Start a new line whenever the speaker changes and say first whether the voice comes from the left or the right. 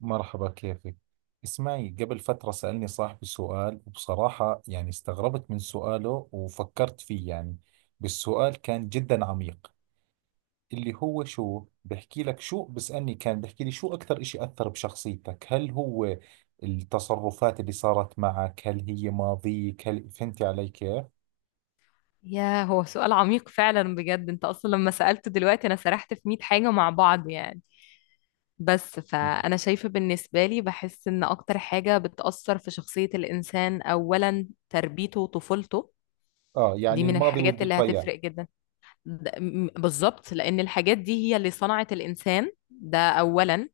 right: مرحبا، كيفك؟ اسمعي، قبل فترة سألني صاحبي سؤال، وبصراحة يعني استغربت من سؤاله وفكرت فيه. يعني بالسؤال كان جدا عميق. اللي هو شو بحكي لك، شو بسألني، كان بحكي لي شو أكثر إشي أثر بشخصيتك؟ هل هو التصرفات اللي صارت معك؟ هل هي ماضيك؟ هل فهمتي علي كيف؟
left: يا هو سؤال عميق فعلا بجد. انت اصلا لما سألته دلوقتي انا سرحت في 100 حاجة مع بعض يعني. بس فانا شايفة بالنسبة لي بحس ان اكتر حاجة بتأثر في شخصية الانسان اولا تربيته وطفولته.
right: آه،
left: دي
right: يعني
left: من
right: الماضي
left: الحاجات اللي
right: والذكريات.
left: هتفرق جدا. بالظبط لان الحاجات دي هي اللي صنعت الانسان ده اولا،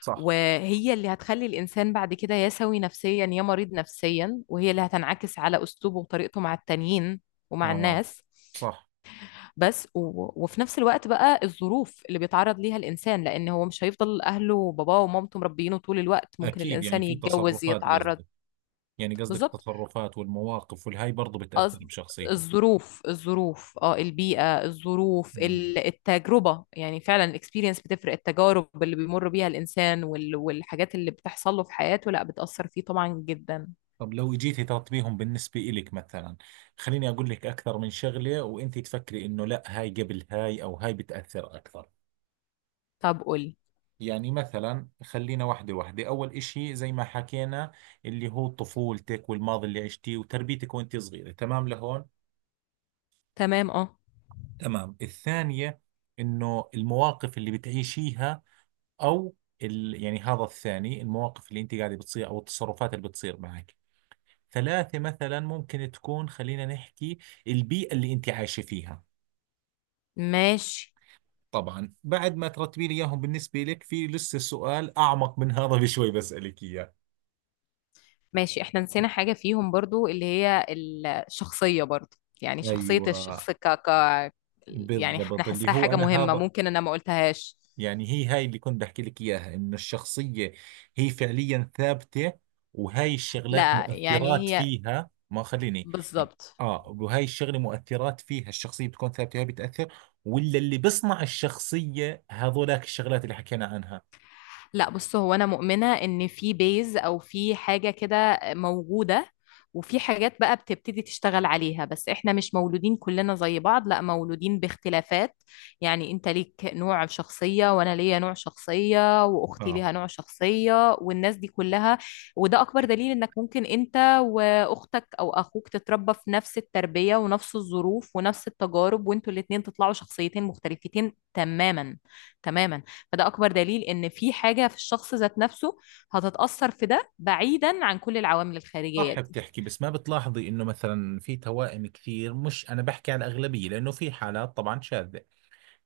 right: صح.
left: وهي اللي هتخلي الإنسان بعد كده يا سوي نفسيا يا مريض نفسيا، وهي اللي هتنعكس على أسلوبه وطريقته مع التانيين ومع
right: اه.
left: الناس.
right: صح.
left: بس و... وفي نفس الوقت بقى الظروف اللي بيتعرض ليها الإنسان، لأن هو مش هيفضل أهله وباباه ومامته مربيينه طول الوقت، ممكن
right: اكيد، يعني
left: الإنسان
right: في
left: يتجوز
right: تصرفات
left: يتعرض.
right: قصدك. يعني قصدك
left: بالظبط.
right: التصرفات والمواقف والهاي برضو بتأثر
left: قصد
right: بشخصيته.
left: الظروف الظروف البيئة، الظروف
right: مم.
left: التجربة، يعني فعلا الاكسبيرينس بتفرق، التجارب اللي بيمر بيها الإنسان والحاجات اللي بتحصل له في حياته لا بتأثر فيه طبعا جدا.
right: طب لو اجيتي ترتبيهم بالنسبة إلك مثلا، خليني أقول لك أكثر من شغلة وأنت تفكري إنه لا، هاي قبل هاي، أو هاي بتأثر أكثر.
left: طب قولي،
right: يعني مثلا خلينا واحدة واحدة. أول إشي زي ما حكينا، اللي هو طفولتك والماضي اللي عشتيه وتربيتك وأنت صغيرة، تمام لهون.
left: تمام اه،
right: تمام، الثانية إنه المواقف اللي بتعيشيها، أو يعني هذا الثاني، المواقف اللي أنت قاعدة بتصير، أو التصرفات اللي بتصير معك. ثلاثة مثلا ممكن تكون، خلينا نحكي البيئة اللي أنت عايشة فيها.
left: ماشي،
right: طبعا بعد ما ترتبي لي إياهم بالنسبة لك، في لسه سؤال أعمق من هذا بشوي بسألك إياه.
left: ماشي احنا نسينا حاجة فيهم برضو، اللي هي الشخصية برضو. يعني شخصية
right: أيوة،
left: الشخص يعني انا
right: بالضبط، اللي
left: حاساها
right: هو
left: حاجة
right: أنا
left: مهمة
right: هذا.
left: ممكن انا ما قلتهاش.
right: يعني هي هاي اللي كنت بحكي لك إياها، إنه الشخصية هي فعليا ثابتة، وهاي الشغلات
left: لا
right: مؤثرات
left: يعني هي.
right: فيها. ما خليني،
left: بالظبط.
right: آه، وهاي الشغلة مؤثرات فيها، الشخصية بتكون ثابتة، هاي بتأثر، ولا اللي بصنع الشخصية هذولاك الشغلات اللي حكينا عنها؟
left: لا بص هو انا مؤمنه ان في بيز او في حاجه كده موجوده، وفي حاجات بقى بتبتدي تشتغل عليها، بس احنا مش مولودين كلنا زي بعض، لا مولودين باختلافات. يعني انت ليك نوع شخصيه وانا ليا نوع شخصيه واختي
right: اه.
left: ليها نوع شخصيه والناس دي كلها. وده اكبر دليل انك ممكن انت واختك او اخوك تتربى في نفس التربيه ونفس الظروف ونفس التجارب وانتوا الاتنين تطلعوا شخصيتين مختلفتين تماما تماما. فده اكبر دليل ان في حاجه في الشخص ذات نفسه هتتاثر في ده بعيدا عن كل العوامل الخارجيه
right: صح
left: دي.
right: بتحكي، بس ما بتلاحظي انه مثلا في توائم كثير، مش انا بحكي عن الاغلبيه لانه في حالات طبعا شاذه.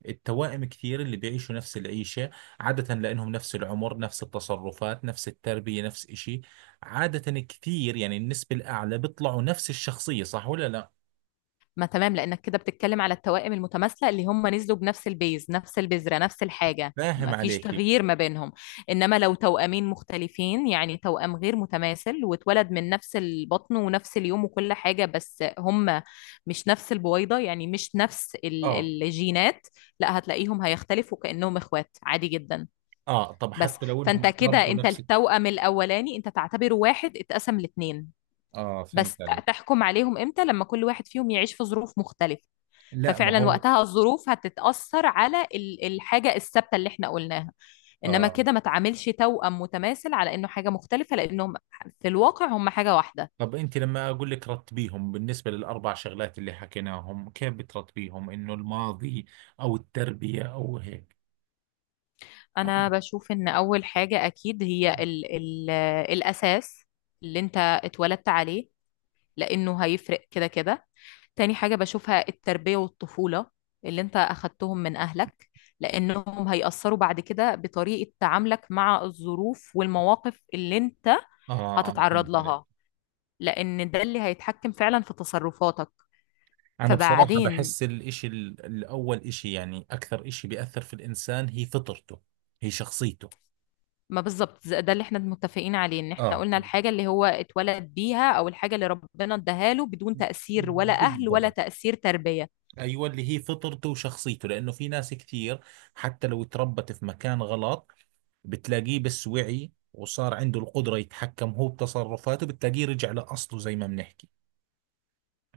right: التوائم كثير اللي بيعيشوا نفس العيشه عاده، لانهم نفس العمر، نفس التصرفات، نفس التربيه، نفس إشي. عاده كثير يعني النسبه الاعلى بيطلعوا نفس الشخصيه، صح ولا لا؟
left: ما تمام لانك كده بتتكلم على التوائم المتماثله اللي هم نزلوا بنفس البيز نفس البذره نفس الحاجه،
right: فاهم
left: ما فيش
right: عليكي.
left: تغيير ما بينهم. انما لو توأمين مختلفين، يعني توأم غير متماثل واتولد من نفس البطن ونفس اليوم وكل حاجه، بس هم مش نفس البويضه، يعني مش نفس
right: اه.
left: الجينات. لا هتلاقيهم هيختلفوا كانهم اخوات عادي جدا.
right: اه، طب
left: بس
right: حتى لو
left: فانت
right: انهم
left: كده
right: تربوا
left: انت
right: نفس.
left: التوأم الاولاني انت تعتبره واحد اتقسم لاتنين.
right: اه،
left: بس
right: فهمت علي.
left: تحكم عليهم امتى؟ لما كل واحد فيهم يعيش في ظروف مختلفة.
right: لا، ما
left: ففعلا
right: هو.
left: وقتها الظروف هتتأثر على الحاجة الثابتة اللي احنا قلناها. انما
right: اه،
left: كده ما تعاملش توأم متماثل على انه حاجة مختلفة لانهم في الواقع هم حاجة واحدة.
right: طب انت لما اقول لك رتبيهم بالنسبه للاربع شغلات اللي حكيناهم، كيف بترتبيهم؟ انه الماضي، او التربيه، او هيك.
left: انا بشوف ان اول حاجة اكيد هي
right: اه.
left: ال ال الاساس اللي انت اتولدت عليه لانه هيفرق كده كده. تاني حاجة بشوفها التربية والطفولة اللي انت أخدتهم من أهلك، لأنهم هيأثروا بعد كده بطريقة تعاملك مع الظروف والمواقف اللي انت
right: اه،
left: هتتعرض
right: فهمت عليك.
left: لها، لأن ده اللي هيتحكم فعلا في تصرفاتك.
right: انا بصراحه
left: فبعدين.
right: بحس الاشي الاول اشي، يعني اكثر اشي بيأثر في الانسان هي فطرته، هي شخصيته.
left: ما بالظبط ده اللي احنا متفقين عليه ان احنا
right: اه،
left: قلنا الحاجة اللي هو اتولد بيها أو الحاجة اللي ربنا اداها له بدون تأثير ولا أهل ولا
right: بالضبط.
left: تأثير تربية.
right: ايوه، اللي هي فطرته وشخصيته. لانه في ناس كثير حتى لو تربت في مكان غلط، بتلاقيه بس وعي وصار عنده القدرة يتحكم هو بتصرفاته، بتلاقيه رجع لأصله زي ما بنحكي.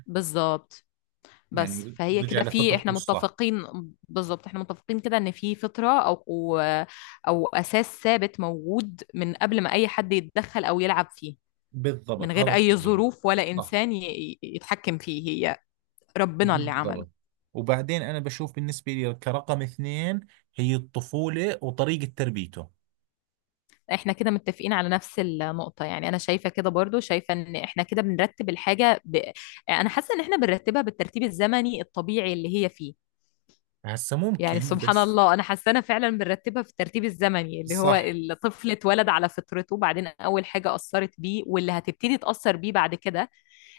left: بالظبط. بس
right: يعني
left: فهي
right: رجع
left: كده في
right: لفطرته
left: احنا
right: الصح.
left: متفقين. بالظبط احنا متفقين كده ان في فطرة او او أو اساس ثابت موجود من قبل ما اي حد يتدخل او يلعب فيه، من
right: بالضبط، هذا
left: غير اي
right: الطبيعي.
left: ظروف ولا
right: صح.
left: انسان يتحكم فيه، هي ربنا اللي عمله.
right: بالضبط. وبعدين أنا بشوف بالنسبة لي كرقم اثنين هي الطفولة وطريقة تربيته.
left: احنا كده متفقين على نفس النقطة، يعني انا شايفة كده برضو، شايفة ان احنا كده بنرتب الحاجة. انا حاسة ان احنا بنرتبها بالترتيب الزمني الطبيعي اللي هي فيه.
right: هسا
left: يعني
right: ممكن
left: سبحان
right: بس.
left: الله انا حاسه انا فعلا بنرتبها في الترتيب الزمني اللي هو
right: صح.
left: الطفل اتولد على فطرته، بعدين اول حاجه اثرت بيه واللي هتبتدي تاثر بيه بعد كده.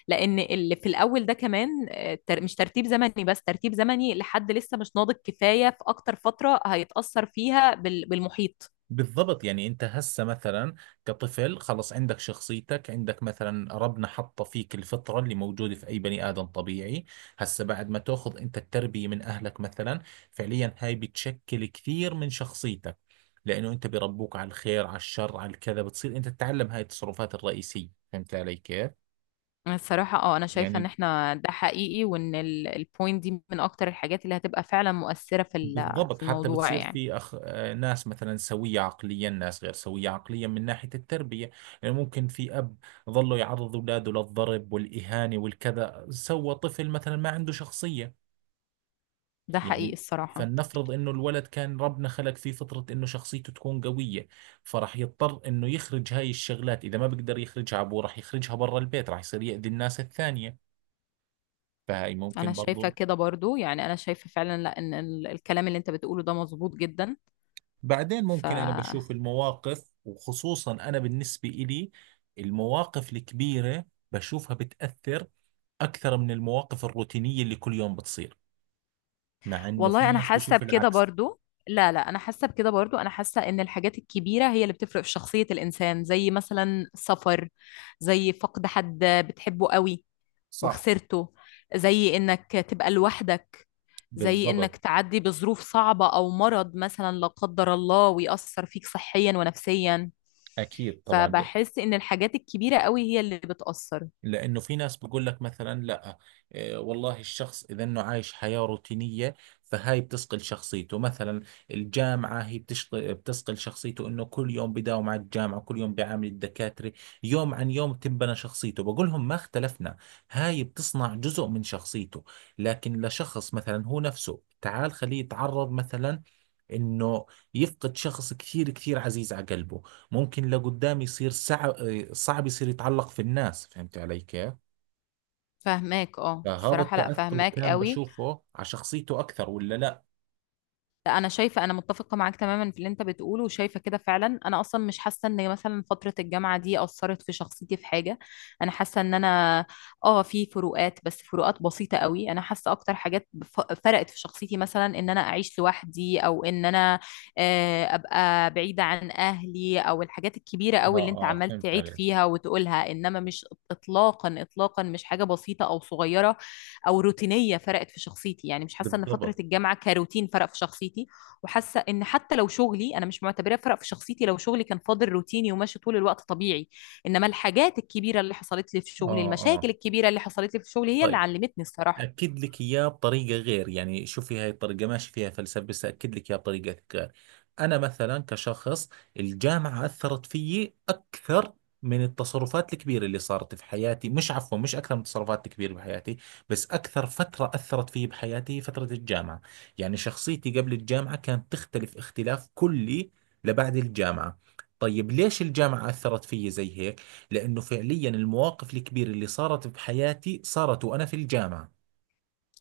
left: لان اللي في الاول ده كمان مش ترتيب زمني، بس ترتيب زمني لحد لسه مش ناضج كفايه، في اكتر فتره هيتاثر فيها بالمحيط.
right: بالضبط. يعني انت هسه مثلا كطفل خلص، عندك شخصيتك، عندك مثلا ربنا حط فيك الفطرة اللي موجودة في اي بني ادم طبيعي. هسه بعد ما تاخذ انت التربية من اهلك مثلا، فعليا هاي بتشكل كثير من شخصيتك. لانه انت بربوك على الخير، على الشر، على الكذا، بتصير انت تتعلم هاي التصرفات الرئيسية. فهمت علي كيف؟
left: الصراحة انا شايفة ان
right: يعني
left: احنا ده حقيقي، وان البوينت دي من اكتر الحاجات اللي هتبقى فعلا مؤثرة في
right: بالضبط.
left: في
right: حتى
left: الموضوع
right: بتصير
left: يعني.
right: في أخ... آه، ناس مثلا سوية عقليا، ناس غير سوية عقليا من ناحية التربية. يعني ممكن في أب ظله يعرض أولاده للضرب والإهانة والكذا، سوى طفل مثلا ما عنده شخصية.
left: ده حقيقي
right: يعني
left: الصراحة.
right: فلنفرض انه الولد كان ربنا خلق فيه فطرة انه شخصيته تكون قوية، فراح يضطر انه يخرج هاي الشغلات. اذا ما بقدر يخرجها ابوه، راح يخرجها برا البيت، راح يصير يأذي الناس الثانية. فهاي
left: انا
right: ممكن
left: شايفة
right: برضو.
left: كده برضو، يعني انا شايفة فعلا، لا ان الكلام اللي انت بتقوله ده مظبوط جدا.
right: بعدين
left: ف
right: ممكن أنا بشوف المواقف، وخصوصا أنا بالنسبة إلي المواقف الكبيرة بشوفها بتأثر أكثر من المواقف الروتينية اللي كل يوم بتصير، مع إنه في
left: والله انا
right: ناس
left: حاسة
right: بشوف
left: بكده
right: العكس.
left: برضو. لا لا انا حاسة بكده برضو. انا حاسة ان الحاجات الكبيرة هي اللي بتفرق في شخصية الانسان، زي مثلا سفر، زي فقد حد بتحبه قوي
right: صح.
left: وخسرته، زي انك تبقى لوحدك، زي انك
right: بالضبط.
left: تعدي بظروف صعبة او مرض مثلا لا قدر الله ويأثر فيك صحيا ونفسيا.
right: أكيد طبعا.
left: فبحس ان الحاجات الكبيرة قوي هي اللي بتأثر.
right: لانه في ناس بقول لك مثلا لا، والله الشخص اذا انه عايش حياة روتينية، فهاي بتثقل شخصيته. مثلا الجامعة هي بتشغل بتثقل شخصيته، انه كل يوم بداوم على الجامعة، كل يوم بيعامل الدكاترة، يوم عن يوم تنبنى شخصيته. بقول لهم ما اختلفنا، هاي بتصنع جزء من شخصيته. لكن لشخص مثلا هو نفسه، تعال خليه يتعرض مثلا انه يفقد شخص كثير كثير عزيز على قلبه، ممكن لقدام يصير صعب، صعب يصير يتعلق في الناس. فهمت علي كيف؟
left: فاهماك اه
right: فهذا
left: الصراحة، لا
right: التأثر
left: فاهماك
right: كان
left: قوي.
right: بشوفه على شخصيته أكثر ولا لا؟
left: لا انا شايفة انا متفقة معاك تماما في اللي انت بتقوله، وشايفة كده فعلا، انا اصلا مش حاسة ان مثلا فترة الجامعة دي اثرت في شخصيتي في حاجة. انا حاسة ان انا اه في فروقات، بس فروقات بسيطة قوي. انا حاسة اكتر حاجات فرقت في شخصيتي مثلا ان انا اعيش لوحدي او ان انا ابقى بعيدة عن اهلي، او الحاجات الكبيرة قوي اللي انت
right: آه. آه،
left: عمال
right: فهمت
left: تعيد
right: عليك.
left: فيها وتقولها، انما مش اطلاقا اطلاقا مش حاجة بسيطة او صغيرة او روتينيه فرقت في شخصيتي. يعني مش حاسه ان فتره
right: بالضبط.
left: الجامعه كروتين فرق في شخصيتي. وحاسه ان حتى لو شغلي، انا مش معتبراه فرق في شخصيتي، لو شغلي كان فاضل روتيني وماشي طول الوقت طبيعي. انما الحاجات الكبيره اللي حصلت لي في
right: آه.
left: شغلي، المشاكل
right: آه.
left: الكبيره اللي حصلت لي في شغلي، هي اللي
right: طيب،
left: علمتني الصراحه.
right: أكد لك إياه بطريقة غير. يعني شوفي، هاي الطريقة ماشي فيها فلسفة، بس أكد لك إياه بطريقة غير. أنا مثلا كشخص، الجامعة أثرت فيي أكثر من التصرفات الكبيرة اللي صارت في حياتي. مش، عفوا، مش أكثر من التصرفات الكبيرة بحياتي، بس أكثر فترة أثرت فيي بحياتي هي فترة الجامعة. يعني شخصيتي قبل الجامعة كانت تختلف اختلاف كلي لبعد الجامعة. طيب ليش الجامعة أثرت فيي زي هيك؟ لأنه فعليا المواقف الكبيرة اللي صارت بحياتي صارت وأنا في الجامعة.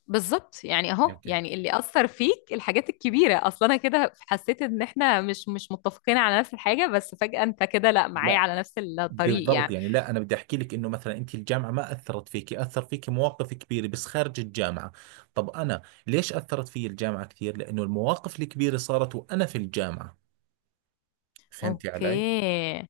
left: بالظبط يعني اهو،
right: اوكي.
left: يعني اللي اثر فيك الحاجات الكبيره اصلا. انا كده حسيت ان احنا مش متفقين على نفس الحاجه، بس فجاه انت كده لا معايا
right: لا،
left: على نفس الطريق
right: بالضبط.
left: يعني.
right: يعني لا، انا بدي احكي لك انه مثلا انت الجامعه ما اثرت فيك، اثر فيك مواقف كبيره بس خارج الجامعه. طب انا ليش اثرت في الجامعه كثير؟ لانه المواقف الكبيره صارت وانا في الجامعه. فهمتي علي؟
left: اوكي.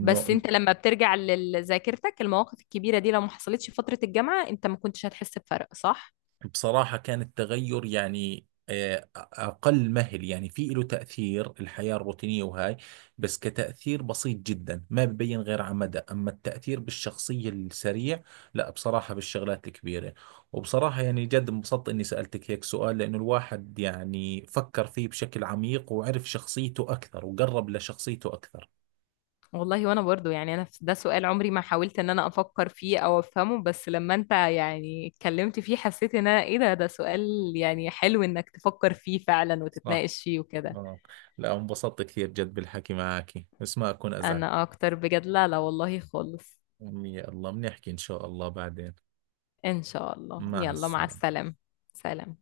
left: بس انت لما بترجع لذاكرتك المواقف الكبيرة دي لو ما حصلتش في فترة الجامعة انت ما كنتش هتحس بفرق، صح؟
right: بصراحة كان التغير يعني أقل مهل. يعني في له تأثير الحياة الروتينية وهاي، بس كتأثير بسيط جدا ما ببين غير على مدى، أما التأثير بالشخصية السريع لا، بصراحة بالشغلات الكبيرة. وبصراحة يعني جد انبسطت إني سألتك هيك سؤال، لأنه الواحد يعني فكر فيه بشكل عميق وعرف شخصيته أكثر وقرب لشخصيته أكثر.
left: والله وانا برضو، يعني انا ده سؤال عمري ما حاولت ان انا افكر فيه او افهمه، بس لما انت يعني اتكلمت فيه حسيت ان انا ايه، ده سؤال يعني حلو انك تفكر فيه فعلا
right: صح.
left: وتتناقش فيه وكده.
right: آه. لا، انبسطت كثير جد بالحكي معك، بس ما أكون
left: انا
right: أزعجك.
left: اكتر بجد، لا لا والله خالص.
right: يا الله، بنحكي إن شاء الله بعدين.
left: ان شاء الله،
right: مع
left: يلا مع
right: السلامة.
left: السلامة. سلام.